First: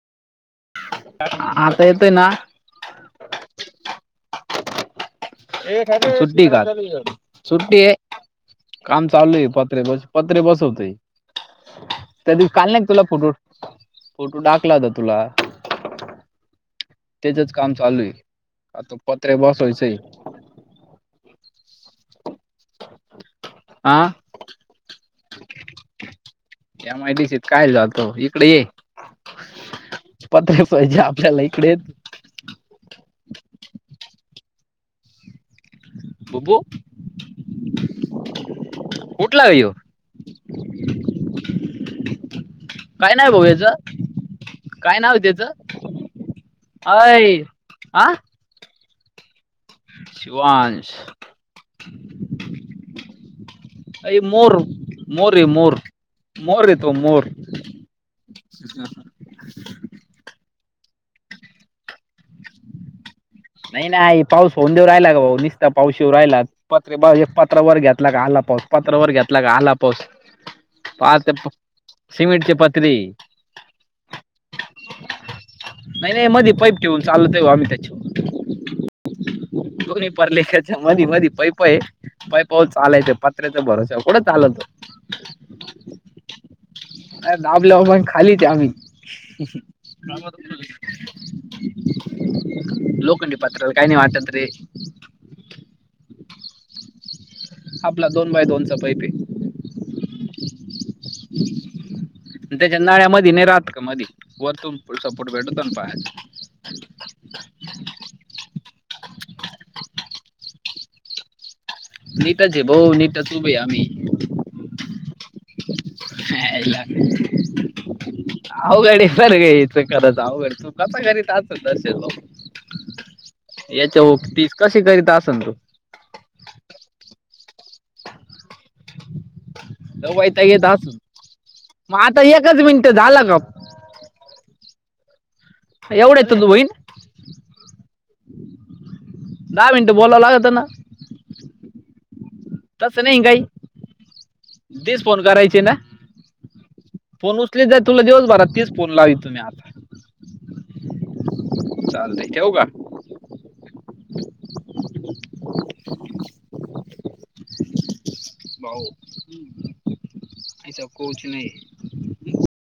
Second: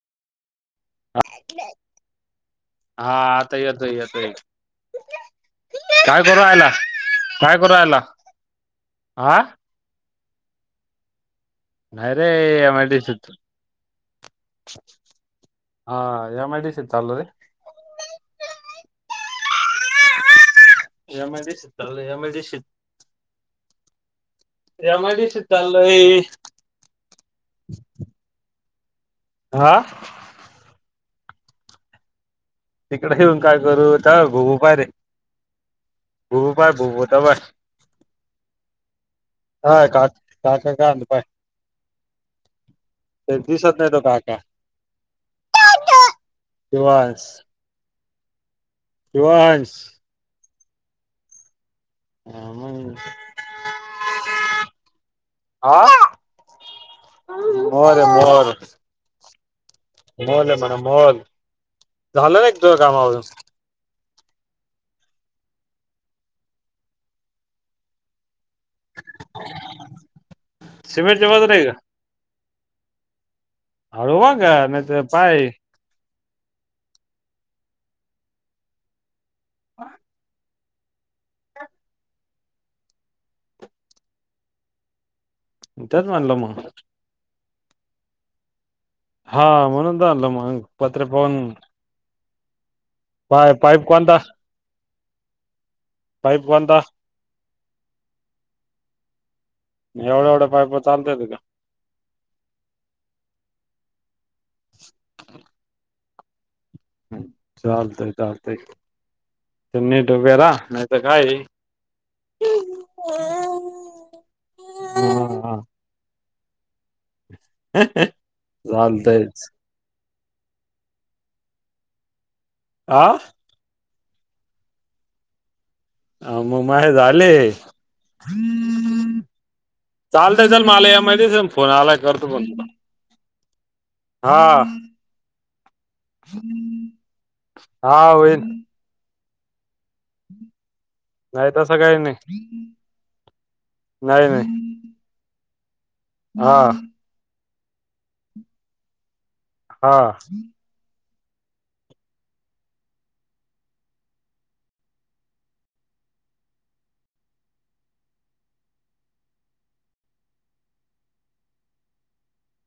आता येतय ना.... हा आता येतो येतय.... सुट्टी का रायला काय करू सुट्टी आहे रायला काम चालू हा आहे प..... प ब पत्रे बसवतय नाही रे त्या दिवशी काल एम नाही आय डी तुला सी फोटो.... त. फोटो टाकला होता तुला हा एम आय डी सी त चाललो रे त्याच्यात...... काम चालू आहे आता पत्रे बसवायचंय.... एम ए शत एम ए श... हा एमआयडीसी चाललोय. एमआयडीसीत काय जातो इकडे ये.... आ.... पत्र पाहिजे आपल्याला इकडे.... तिकडे येऊन काय करू भोपा रे बबू भुपाय भोता बाय. कुठला आहे ह्यो... हा का काका का पाय काय नाव ते भाऊ याच दिसत नाही तो काका काय नाव त्याच.... शिवांश अय आ... शिवांश..... शिवांश... ह मग..... अई मोर, मोरये मोर, हा मोरये तो मोर. मोर मोर. मोल हे मन मोल, झालं ये तुज काम आवरून. नाही नाही पाऊस होऊन देव राहिला का भाऊ नीसता पाऊश येऊ राहिलात. पत्रे बाऊ एक पात्र वर घेतला का आला पाऊस. पात्रा वर घेतला का आला पाऊस, पा सिमेंटच्या ते, बाजूला आहे का सिमेंटची पत्रे. हळू वा का नाही ते पाय नाही नाही मध्ये पईप ठेवून चालते बा आमही त्याच्या दुणीही परलेखेत. त्या मधी मधी पैप आहे, पैपावर चालायच पात्र्याचा भरोसा कुठं चालतो. तेच म्हणलं म. अ दाबल्यावर म खालीच आम्ही. हा म्हणून [unintelligible] मग, पत्रे पाऊन लोखंडी पत्र्यावर पाईप काय नाही कोणता वाटत रे. पाईप वनदा. आपला दोन बाय दोनचा पैपये. एवढ्या एवढ्या पाईपा चालत्यात का? त्याच्या नाळ्यामधी नाही राहात का मधी, वरतून सपोर्ट भेटतो ना पायाना. चालतय चालतय, नीट उभे राहा नाही तर काय ये. नीटच आहे भाऊ नीटच उभे आहे आम्ही. हा आयला, अवघड चालतयच बरगेत. ते करत आहोत, तू काचा घरी [unintelligible] दर्शन भाऊ. आं. याच्यावर पीस कसे करीत असन तो. अ म माझे झाले. लय चालतय वैताग चल येत मला असेल एमआयडीसी मधन फोन आलाय करतो फोन तुला. ते झालं काम. हा. एवढ्यात तुझं होईन. हा होईन दहा मिनटं बोलावं लागत ना. नाही तसं काही नाही. तसं नाही काही. नाय नाय. तीस फोन करायचे ना. हा. फोन उचलीत जा तुला दिवसभरात तीस फोन लावीतो मी आता. हा. चालतय ठेऊ का? [inaudible] भाऊ. ऐसा कुच नही.